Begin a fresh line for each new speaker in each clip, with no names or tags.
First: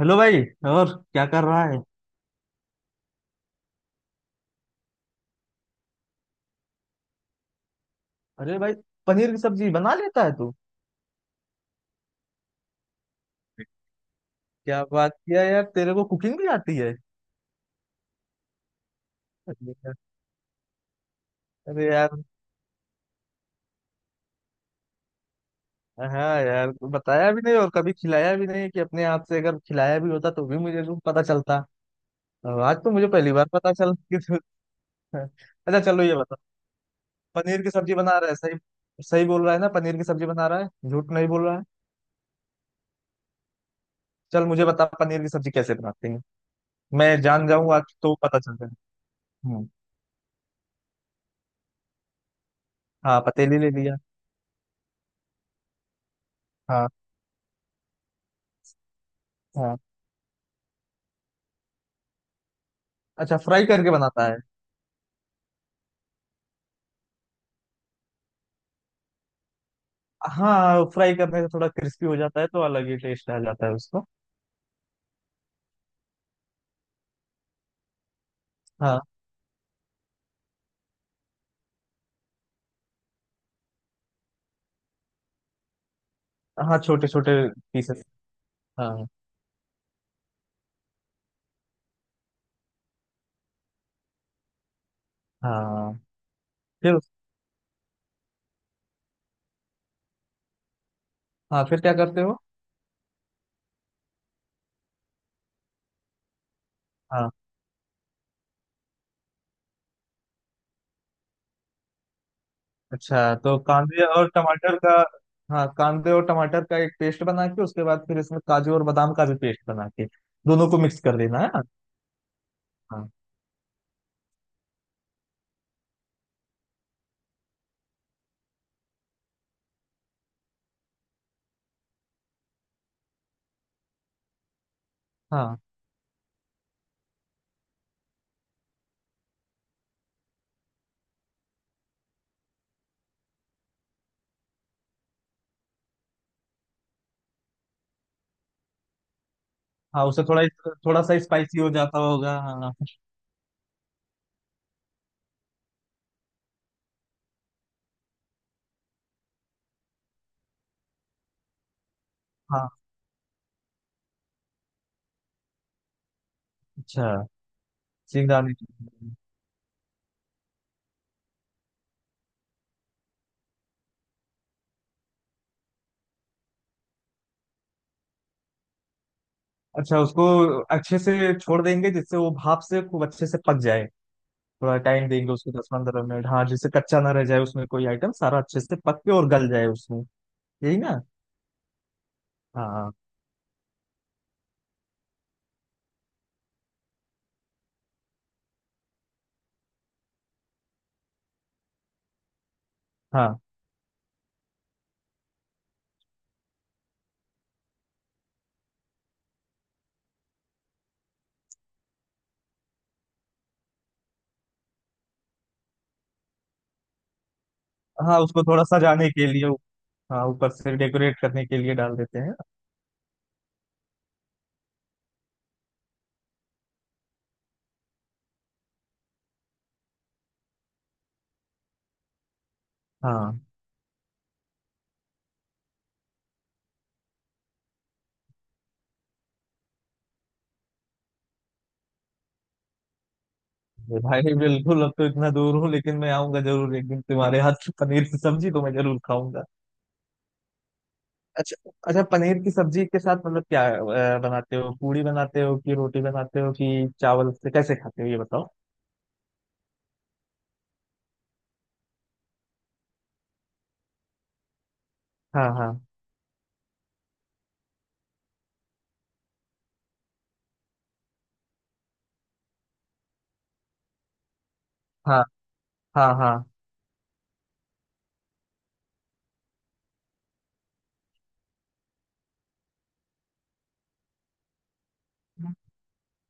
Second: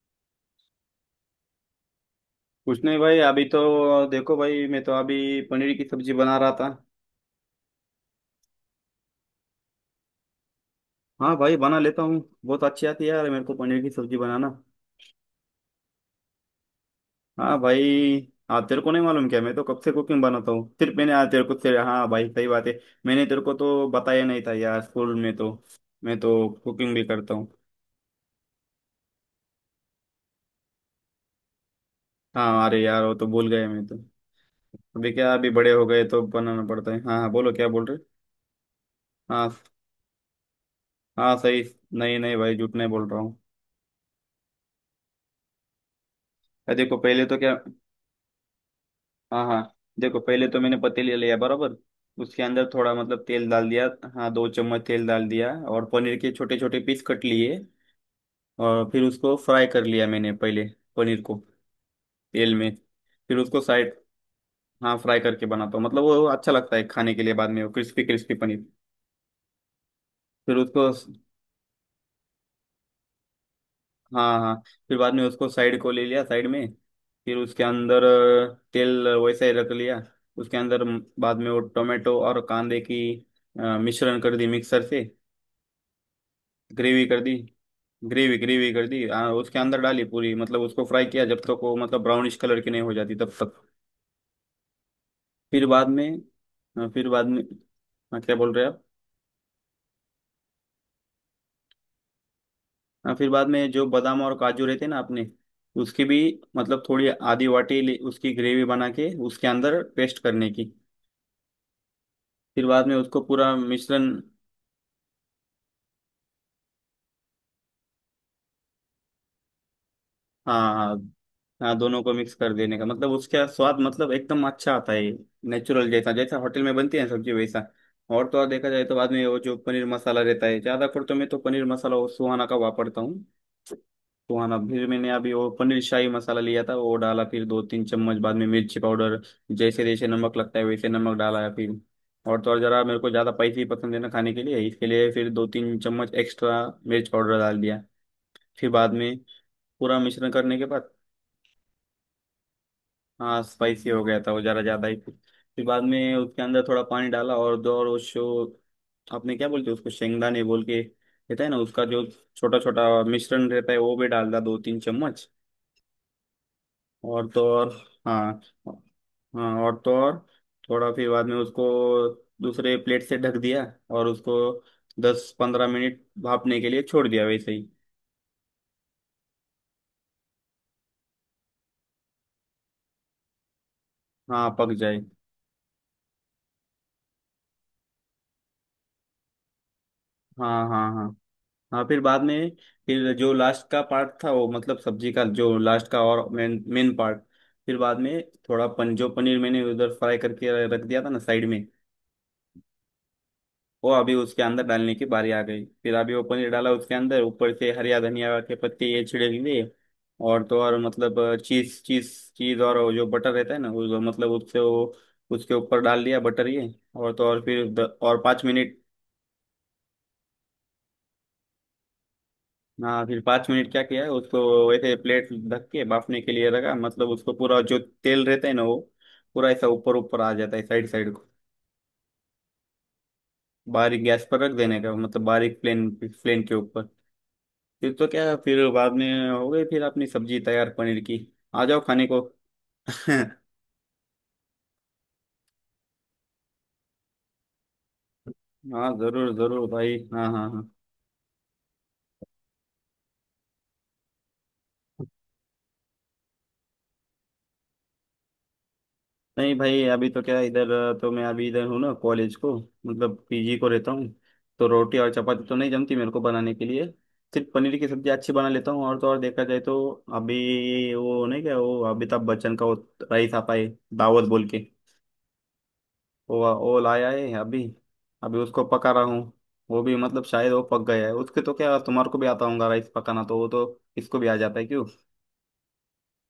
Hello भाई। और क्या कर रहा है?
कुछ नहीं भाई, अभी तो देखो भाई, मैं तो अभी पनीर की सब्जी बना रहा था।
अरे भाई, पनीर की सब्जी बना लेता है तू?
हाँ भाई, बना लेता हूँ। बहुत अच्छी आती है यार मेरे को पनीर की सब्जी बनाना।
क्या बात किया यार, तेरे को कुकिंग भी आती है?
हाँ भाई, हाँ तेरे को नहीं मालूम क्या, मैं तो
अरे
कब से
यार।
कुकिंग बनाता हूँ सिर्फ मैंने, हाँ तेरे को तेरे,
अरे
हाँ
यार,
भाई सही बात है। मैंने तेरे को तो बताया नहीं था यार स्कूल में तो, मैं
हाँ
तो
यार, तू
कुकिंग भी
बताया
करता
भी
हूँ।
नहीं और कभी खिलाया भी नहीं कि अपने हाथ से, अगर खिलाया भी होता तो भी मुझे तो पता चलता। और
हाँ,
आज
अरे
तो
यार
मुझे
वो तो
पहली बार
भूल गए
पता
मैं
चल
तो। अभी क्या, अभी बड़े
अच्छा
हो
चलो
गए
ये
तो
बता,
बनाना पड़ता है। हाँ हाँ, बोलो
पनीर
क्या
की
बोल
सब्जी
रहे।
बना रहा है? सही। सही बोल
हाँ
रहा है ना, पनीर की सब्जी बना रहा है, झूठ नहीं
हाँ
बोल रहा
सही।
है?
नहीं नहीं भाई, झूठ नहीं बोल रहा हूँ।
चल मुझे बता, पनीर की सब्जी कैसे बनाते हैं।
अरे देखो,
मैं
पहले तो
जान
क्या।
जाऊंगा, आज तो पता चल जाएगा।
हाँ हाँ।
हम्म।
देखो पहले तो मैंने पतीली लिया बराबर, उसके अंदर थोड़ा
हाँ,
मतलब तेल
पतीली
डाल
ले
दिया।
लिया।
हाँ, दो चम्मच तेल डाल दिया, और पनीर के छोटे छोटे
हाँ।
पीस कट लिए, और फिर उसको फ्राई
हाँ।
कर लिया मैंने पहले, पनीर को, तेल में।
अच्छा,
फिर उसको
फ्राई करके
साइड,
बनाता है?
हाँ फ्राई करके बनाता हूँ, मतलब वो अच्छा लगता है खाने के लिए बाद में, वो क्रिस्पी क्रिस्पी पनीर। फिर उसको,
हाँ, फ्राई करने से थोड़ा क्रिस्पी हो जाता है तो अलग ही टेस्ट आ जाता है उसको।
हाँ हाँ, फिर बाद में उसको साइड को ले लिया साइड में। फिर उसके अंदर
हाँ।
तेल वैसा ही रख लिया। उसके अंदर बाद में वो टोमेटो और कांदे की मिश्रण कर दी मिक्सर से,
हाँ,
ग्रेवी
छोटे
कर दी
छोटे पीसेस।
ग्रेवी ग्रेवी कर दी
हाँ।
उसके अंदर डाली पूरी। मतलब उसको फ्राई किया जब तक वो मतलब ब्राउनिश कलर की नहीं हो जाती तब तक। फिर बाद
हाँ,
में,
फिर?
फिर बाद में। हाँ, क्या बोल रहे हैं आप।
हाँ, फिर क्या करते हो?
हाँ, फिर बाद में जो बादाम और काजू रहते हैं ना अपने, उसकी भी मतलब थोड़ी
हाँ।
आधी वाटी उसकी ग्रेवी बना के उसके अंदर पेस्ट करने की। फिर बाद में उसको
अच्छा,
पूरा
तो कांदे
मिश्रण।
और टमाटर का। हाँ, कांदे और टमाटर का एक पेस्ट बना के, उसके बाद फिर इसमें काजू और बादाम का भी पेस्ट बना के
हाँ
दोनों को
हाँ।
मिक्स कर देना है ना?
हाँ, दोनों को मिक्स कर देने का,
हाँ
मतलब उसका स्वाद मतलब एकदम अच्छा आता है। नेचुरल जैसा, जैसा होटल में बनती है सब्जी वैसा। और तो और देखा जाए तो बाद में वो जो पनीर मसाला रहता है ज्यादा कर, तो मैं तो पनीर मसाला वो सुहाना का वापरता हूँ। सुहाना, फिर मैंने अभी वो
हाँ।
पनीर शाही मसाला लिया था, वो डाला। फिर दो तीन चम्मच बाद में मिर्ची पाउडर, जैसे जैसे नमक लगता है वैसे नमक डाला है फिर। और तो और, जरा मेरे को ज्यादा स्पाइसी पसंद है ना खाने के लिए, इसके लिए फिर दो तीन चम्मच एक्स्ट्रा मिर्च पाउडर डाल दिया। फिर बाद में, पूरा
हाँ, उससे
मिश्रण
थोड़ा,
करने के बाद,
थोड़ा सा स्पाइसी हो जाता होगा, हाँ।
हाँ स्पाइसी हो गया था वो ज़रा ज़्यादा ही। फिर बाद में उसके अंदर थोड़ा पानी डाला, और दो, और उसको, आपने क्या बोलते हैं उसको, शेंगदाने बोल के रहता है ना उसका जो छोटा
हाँ।
छोटा मिश्रण रहता है, वो भी डाल दिया दो तीन चम्मच।
अच्छा,
और तो और, हाँ
सिंगदाने।
हाँ, और तो और थोड़ा, फिर बाद में उसको दूसरे प्लेट से ढक दिया, और उसको 10 पंद्रह मिनट भापने के लिए छोड़ दिया वैसे ही।
अच्छा, उसको अच्छे से छोड़ देंगे जिससे वो भाप से खूब अच्छे से पक जाए।
हाँ पक
थोड़ा
जाए।
टाइम देंगे उसको, 10-15 मिनट, हाँ, जिससे कच्चा ना रह जाए, उसमें कोई आइटम सारा अच्छे से पक के और गल जाए उसमें।
हाँ
यही
हाँ
ना?
हाँ हाँ। फिर बाद में,
हाँ हाँ।
फिर जो लास्ट का पार्ट था वो, मतलब सब्जी का जो लास्ट का और मेन मेन पार्ट, फिर बाद में, थोड़ा पन जो पनीर मैंने उधर फ्राई करके रख दिया था ना साइड में,
हाँ
वो अभी उसके अंदर डालने की बारी आ गई। फिर अभी वो पनीर डाला उसके अंदर, ऊपर से हरिया धनिया के पत्ते ये छिड़क दिए। और तो और मतलब चीज चीज चीज, और वो जो बटर रहता है ना वो, मतलब उससे वो उसके ऊपर डाल दिया बटर ये। और तो और, फिर
हाँ,
और
उसको
पाँच
थोड़ा
मिनट
सजाने के लिए, हाँ, ऊपर से डेकोरेट करने के लिए डाल देते हैं।
हाँ फिर 5 मिनट क्या किया है, उसको वैसे प्लेट ढक के बाफने के लिए रखा। मतलब उसको पूरा जो तेल रहता है ना वो पूरा ऐसा ऊपर ऊपर आ जाता है साइड साइड को।
हाँ
बारीक गैस पर रख देने का, मतलब बारीक प्लेन प्लेन के ऊपर। फिर तो क्या, फिर बाद में हो गई फिर अपनी सब्जी तैयार पनीर की। आ जाओ खाने को।
ये भाई, बिल्कुल। अब तो इतना दूर हूँ लेकिन मैं आऊंगा जरूर, एक दिन तुम्हारे हाथ की पनीर की सब्जी तो मैं
हाँ
जरूर
जरूर
खाऊंगा।
जरूर भाई, हाँ हाँ हाँ।
अच्छा अच्छा, पनीर की सब्जी के साथ मतलब क्या बनाते हो, पूड़ी बनाते हो कि रोटी बनाते हो कि चावल से, कैसे खाते हो ये बताओ।
नहीं भाई, अभी तो क्या इधर, तो मैं अभी इधर हूँ ना कॉलेज को, मतलब पीजी को रहता हूँ। तो रोटी और चपाती
हाँ
तो नहीं
हाँ
जमती मेरे को बनाने के लिए, सिर्फ पनीर की सब्जी अच्छी बना लेता हूँ। और तो और देखा जाए तो, अभी वो नहीं क्या, वो अमिताभ बच्चन का वो राइस आता है दावत बोल के,
हाँ। हाँ हाँ
वो लाया है अभी, अभी उसको पका रहा हूँ। वो भी मतलब शायद वो पक गया है उसके। तो क्या तुम्हारे को भी आता होगा राइस पकाना, तो वो तो इसको भी आ जाता है क्यों।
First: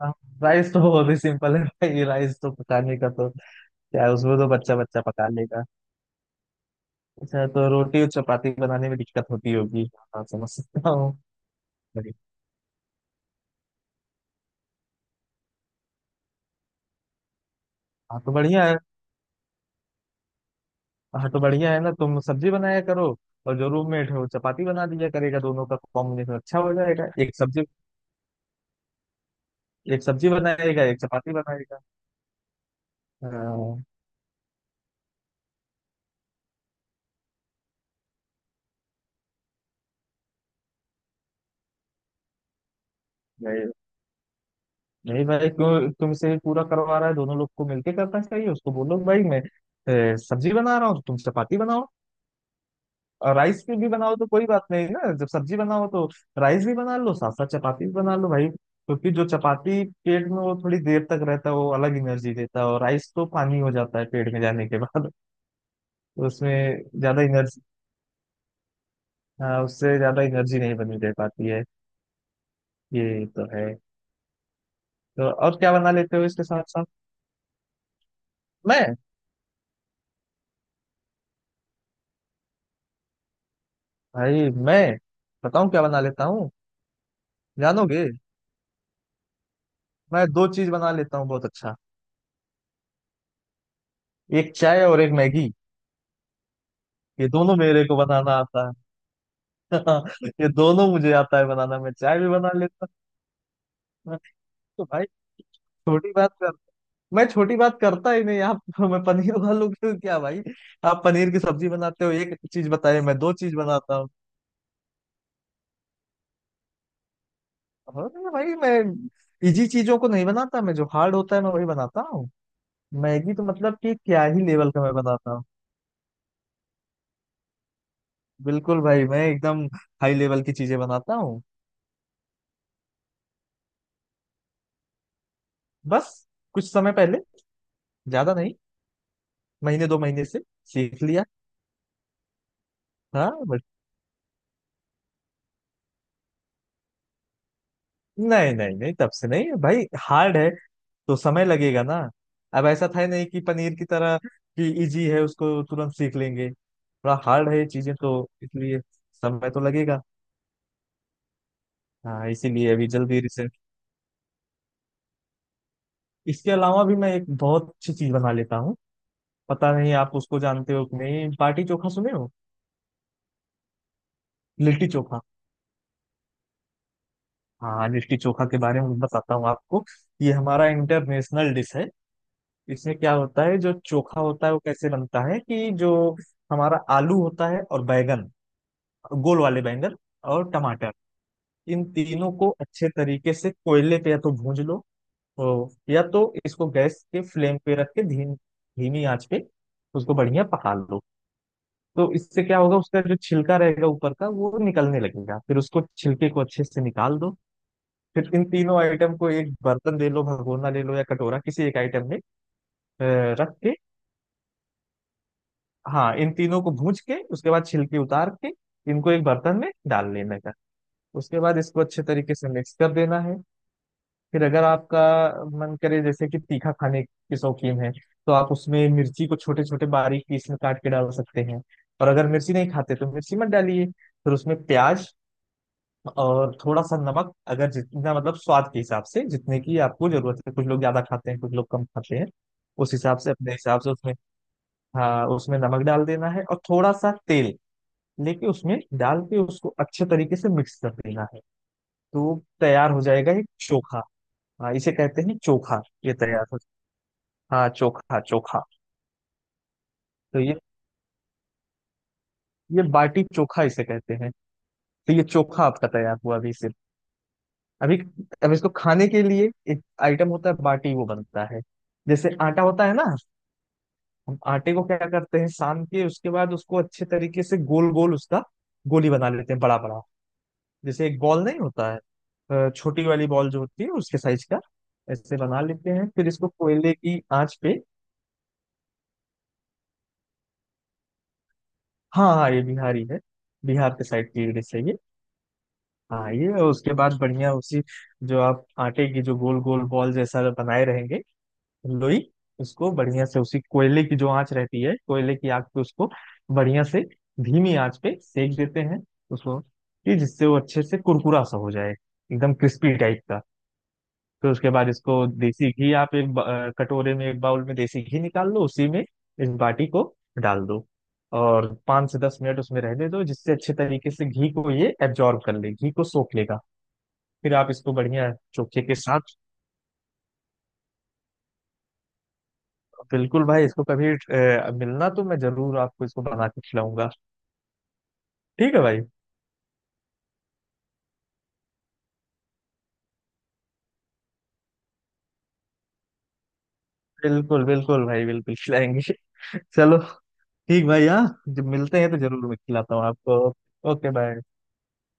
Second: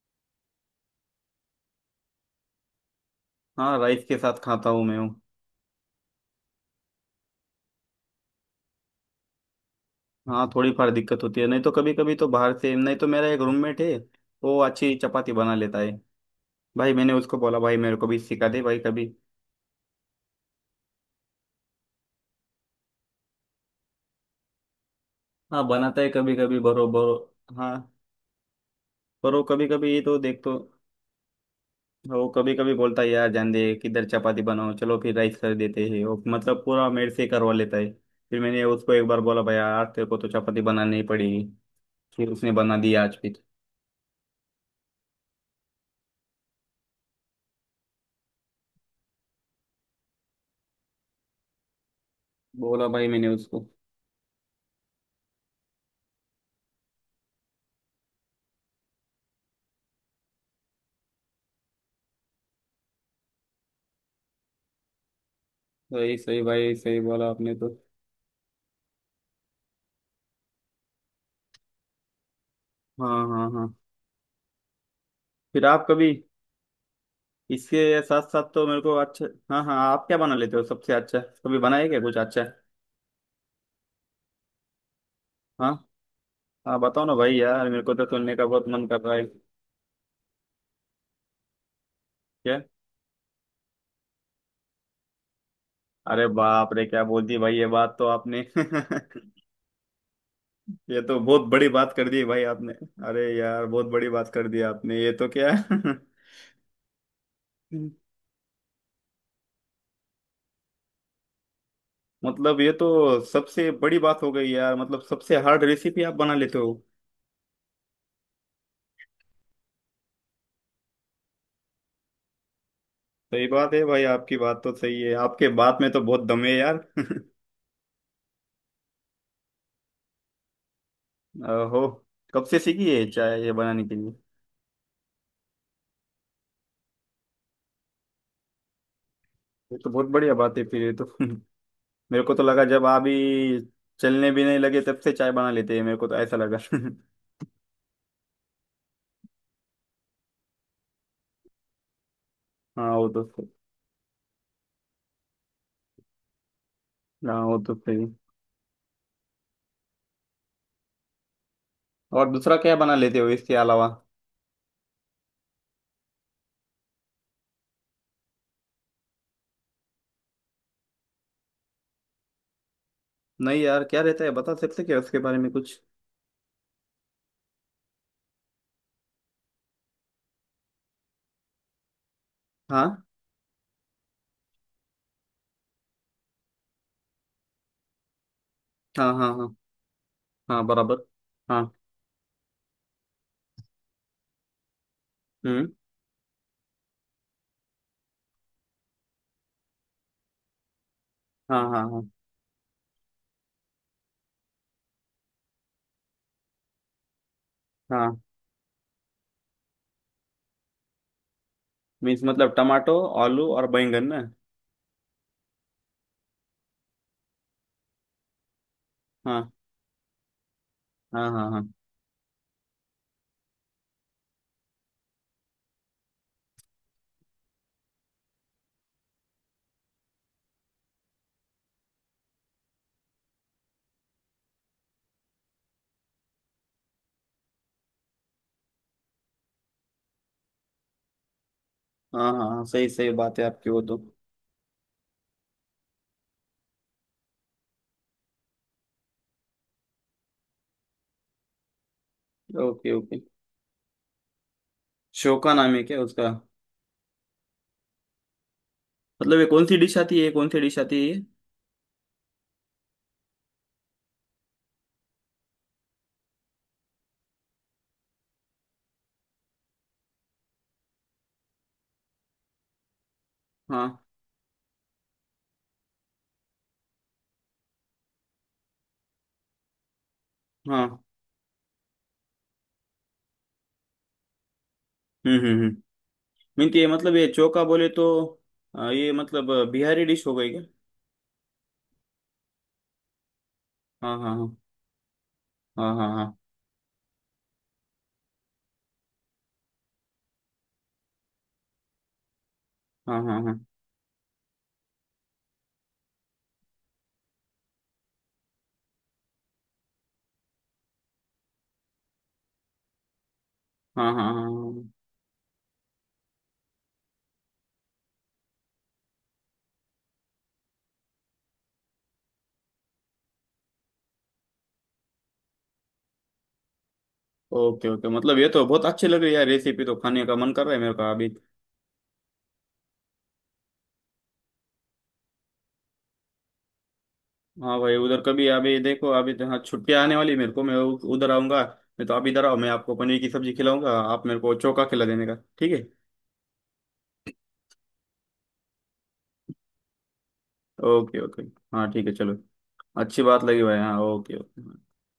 हाँ। राइस तो बहुत ही सिंपल है भाई, राइस तो पकाने का तो
हाँ राइस
क्या है,
के
उसमें
साथ
तो
खाता
बच्चा
हूँ मैं
बच्चा
वो।
पका लेगा। अच्छा, तो रोटी और चपाती बनाने में दिक्कत होती होगी, हाँ
हाँ,
समझ
थोड़ी फार
सकता हूँ।
दिक्कत होती है, नहीं तो कभी
बढ़िया।
कभी तो बाहर से, नहीं तो मेरा एक रूममेट है वो अच्छी चपाती बना लेता है। भाई मैंने उसको बोला, भाई मेरे को भी
हाँ तो
सिखा दे
बढ़िया है।
भाई कभी।
हाँ तो बढ़िया है ना, तुम सब्जी बनाया करो और जो रूममेट है वो चपाती बना दिया करेगा,
हाँ
दोनों का
बनाता है कभी
कॉम्बिनेशन
कभी
अच्छा हो
बरोबर
जाएगा। एक सब्जी,
हाँ। पर वो कभी कभी ये
एक
तो
सब्जी
देख तो,
बनाएगा एक चपाती बनाएगा।
वो कभी कभी बोलता है यार जान दे
हाँ।
किधर चपाती बनाओ, चलो फिर राइस कर देते हैं। वो मतलब पूरा मेरे से करवा लेता है। फिर मैंने उसको एक बार बोला, भाई आज तेरे को तो चपाती बनानी ही पड़ेगी। फिर उसने बना दी आज। फिर
नहीं भाई, क्यों तुमसे ही पूरा करवा रहा है, दोनों लोग को मिलके करना चाहिए। उसको बोलो, भाई मैं सब्जी बना रहा हूँ तो तुम चपाती बनाओ
बोला भाई मैंने
और
उसको।
राइस भी बनाओ तो कोई बात नहीं ना। जब सब्जी बनाओ तो राइस भी बना लो, साथ साथ चपाती भी बना लो भाई, क्योंकि जो चपाती पेट में वो थोड़ी देर तक रहता है, वो अलग एनर्जी देता है और राइस तो पानी हो जाता है पेट में जाने के बाद।
सही सही भाई,
उसमें
सही
ज्यादा
बोला आपने
एनर्जी,
तो।
हाँ उससे ज्यादा एनर्जी नहीं बनी दे पाती है।
हाँ
ये तो
हाँ
है।
हाँ।
तो और
फिर
क्या
आप
बना
कभी,
लेते हो इसके साथ साथ?
इसके साथ साथ तो मेरे को
मैं,
अच्छा, हाँ हाँ आप क्या बना लेते हो सबसे अच्छा, कभी बनाए क्या कुछ अच्छा।
भाई मैं बताऊं
हाँ
क्या बना लेता,
हाँ बताओ ना भाई यार, मेरे को
जानोगे?
तो सुनने का बहुत मन कर रहा है।
मैं दो चीज बना लेता हूँ बहुत अच्छा,
क्या।
एक चाय और एक मैगी।
अरे बाप रे, क्या बोल
ये
दी
दोनों
भाई ये
मेरे
बात
को
तो
बनाना
आपने।
आता है। ये दोनों
ये
मुझे
तो
आता
बहुत
है
बड़ी
बनाना,
बात
मैं
कर
चाय
दी
भी
भाई
बना
आपने।
लेता
अरे यार बहुत बड़ी
हूँ
बात कर दी
तो
आपने,
भाई।
ये तो क्या।
छोटी बात कर? मैं छोटी बात करता ही नहीं आप। मैं पनीर वालों क्या भाई, आप पनीर की सब्जी बनाते हो एक
मतलब
चीज
ये
बताइए, मैं
तो
दो चीज
सबसे
बनाता
बड़ी
हूँ।
बात हो गई यार, मतलब सबसे हार्ड रेसिपी आप बना लेते हो।
अरे भाई, मैं इजी चीजों को नहीं बनाता, मैं जो हार्ड होता है मैं वही बनाता हूँ। मैगी तो
सही बात
मतलब
है
कि
भाई,
क्या
आपकी
ही
बात
लेवल
तो
का मैं
सही है,
बनाता हूँ।
आपके बात में तो बहुत दम है यार।
बिल्कुल भाई, मैं एकदम हाई लेवल की चीजें बनाता हूँ।
हो। कब से सीखी है चाय ये बनाने के लिए।
बस कुछ समय पहले, ज्यादा नहीं,
ये
महीने
तो
दो
बहुत
महीने
बढ़िया
से
बात है फिर ये
सीख
तो।
लिया।
मेरे को तो लगा जब आप
हाँ,
ही
बट
चलने भी नहीं लगे तब से चाय बना लेते हैं, मेरे को तो ऐसा लगा।
नहीं नहीं नहीं, तब से नहीं भाई, हार्ड है तो समय लगेगा ना। अब ऐसा
हाँ
था ही
वो तो
नहीं कि
सही।
पनीर की तरह कि इजी है उसको तुरंत सीख लेंगे, थोड़ा
हाँ
हार्ड है
वो
ये
तो
चीजें
सही।
तो, इसलिए समय तो लगेगा। हाँ
और दूसरा
इसीलिए
क्या
अभी
बना लेते
जल्दी
हो
रिसेंट।
इसके अलावा।
इसके अलावा भी मैं एक बहुत अच्छी चीज बना लेता हूँ। पता नहीं आप उसको जानते हो कि नहीं, बाटी चोखा सुने हो?
नहीं यार, क्या रहता है बता सकते
लिट्टी
क्या उसके
चोखा।
बारे में कुछ।
हाँ, लिट्टी चोखा के बारे में बताता हूँ आपको। ये हमारा इंटरनेशनल डिश है। इसमें
हाँ
क्या होता है, जो चोखा होता है वो कैसे बनता है कि जो हमारा आलू होता है और बैगन,
हाँ हाँ
गोल
हाँ
वाले बैंगन, और
हाँ
टमाटर,
बराबर हाँ
इन तीनों को अच्छे तरीके से कोयले पे या तो भूंज लो,
हम्म
या तो इसको गैस के फ्लेम पे रख के धीमी आंच पे उसको बढ़िया पका लो।
हाँ हाँ हाँ
तो इससे क्या होगा, उसका जो छिलका रहेगा ऊपर का वो निकलने लगेगा, फिर उसको छिलके को अच्छे से निकाल दो।
हाँ।
फिर इन तीनों आइटम को एक बर्तन ले लो, भगोना ले लो या कटोरा, किसी एक आइटम में
मीन्स
अ,
मतलब टमाटो आलू
रख
और
के,
बैंगन ना।
हाँ इन तीनों को भूज के उसके बाद छिलके उतार के इनको एक
हाँ
बर्तन में डाल लेने का।
हाँ
उसके
हाँ
बाद
हाँ
इसको अच्छे तरीके से मिक्स कर देना है। फिर अगर आपका मन करे, जैसे कि तीखा खाने के शौकीन है तो आप उसमें मिर्ची को छोटे छोटे बारीक पीस में काट के डाल सकते हैं, और अगर मिर्ची नहीं खाते तो मिर्ची मत डालिए। फिर उसमें प्याज और थोड़ा सा नमक, अगर जितना मतलब स्वाद के हिसाब से, जितने की आपको जरूरत है, कुछ लोग ज्यादा खाते हैं कुछ लोग कम खाते हैं,
हाँ हाँ हाँ। सही
उस
सही
हिसाब से
बात है
अपने
आपकी, वो
हिसाब से
तो।
उसमें, हाँ उसमें नमक डाल देना है और थोड़ा सा तेल लेके उसमें डाल के उसको अच्छे तरीके से मिक्स कर देना है, तो तैयार
ओके
हो
ओके।
जाएगा एक चोखा। हाँ, इसे कहते हैं
शोका नाम
चोखा,
है क्या
ये
उसका।
तैयार हो। हाँ, चोखा चोखा।
मतलब ये कौन सी डिश आती है, ये
तो
कौन
ये
सी डिश आती है ये?
ये बाटी चोखा इसे कहते हैं। तो ये चोखा आपका तैयार हुआ अभी। सिर्फ अभी, अब इसको खाने के लिए एक आइटम होता है बाटी, वो बनता है जैसे आटा होता है ना,
हाँ
हम आटे को क्या करते हैं, सान के उसके बाद उसको अच्छे तरीके से गोल गोल उसका गोली बना लेते हैं, बड़ा बड़ा,
हाँ।
जैसे एक बॉल नहीं होता है, छोटी वाली बॉल जो होती है उसके साइज का, ऐसे बना
हम्म।
लेते हैं, फिर इसको
मीन ये
कोयले
मतलब
की
ये
आंच
चोका
पे।
बोले तो ये मतलब बिहारी डिश हो गई क्या।
हाँ हाँ, ये बिहारी है, बिहार के
हाँ
साइड की
हाँ।
डिश है ये।
हाँ
हाँ
हाँ।
ये, और उसके बाद बढ़िया उसी, जो आप आटे की जो गोल गोल बॉल जैसा बनाए रहेंगे, लोई, उसको
हाँ
बढ़िया
हाँ
से
हाँ हाँ।
उसी कोयले की जो आंच रहती है, कोयले की आग पे उसको बढ़िया से धीमी आंच पे सेक देते हैं उसको, कि जिससे वो अच्छे से कुरकुरा सा हो जाए, एकदम क्रिस्पी टाइप का।
हाँ हाँ हाँ हाँ
फिर उसके बाद
हाँ।
इसको देसी घी, आप एक कटोरे में, एक बाउल में देसी घी निकाल लो, उसी में इस बाटी को डाल दो और 5 से 10 मिनट उसमें रहने दो, जिससे अच्छे तरीके से घी को ये एब्जॉर्ब कर ले, घी को सोख लेगा। फिर आप
ओके
इसको
ओके,
बढ़िया
मतलब ये तो
चोखे
बहुत
के
अच्छी लग रही
साथ।
है यार रेसिपी, तो खाने का मन कर रहा है मेरे को अभी।
बिल्कुल भाई, इसको कभी मिलना तो मैं जरूर आपको इसको बना के खिलाऊंगा।
हाँ भाई, उधर कभी
ठीक
अभी
है भाई।
देखो, अभी तो हाँ छुट्टियाँ आने वाली है मेरे को, मैं उधर आऊंगा। मैं तो आप इधर आओ, मैं आपको पनीर की सब्जी खिलाऊंगा, आप मेरे को चोका खिला देने का ठीक है।
बिल्कुल बिल्कुल भाई, बिल्कुल खिलाएंगे। चलो, ठीक भाई।
ओके
हाँ,
ओके।
जब
हाँ
मिलते
ठीक
हैं
है
तो
चलो,
जरूर मैं खिलाता हूँ
अच्छी
आपको।
बात लगी भाई, हाँ
ओके
ओके
बाय।
ओके।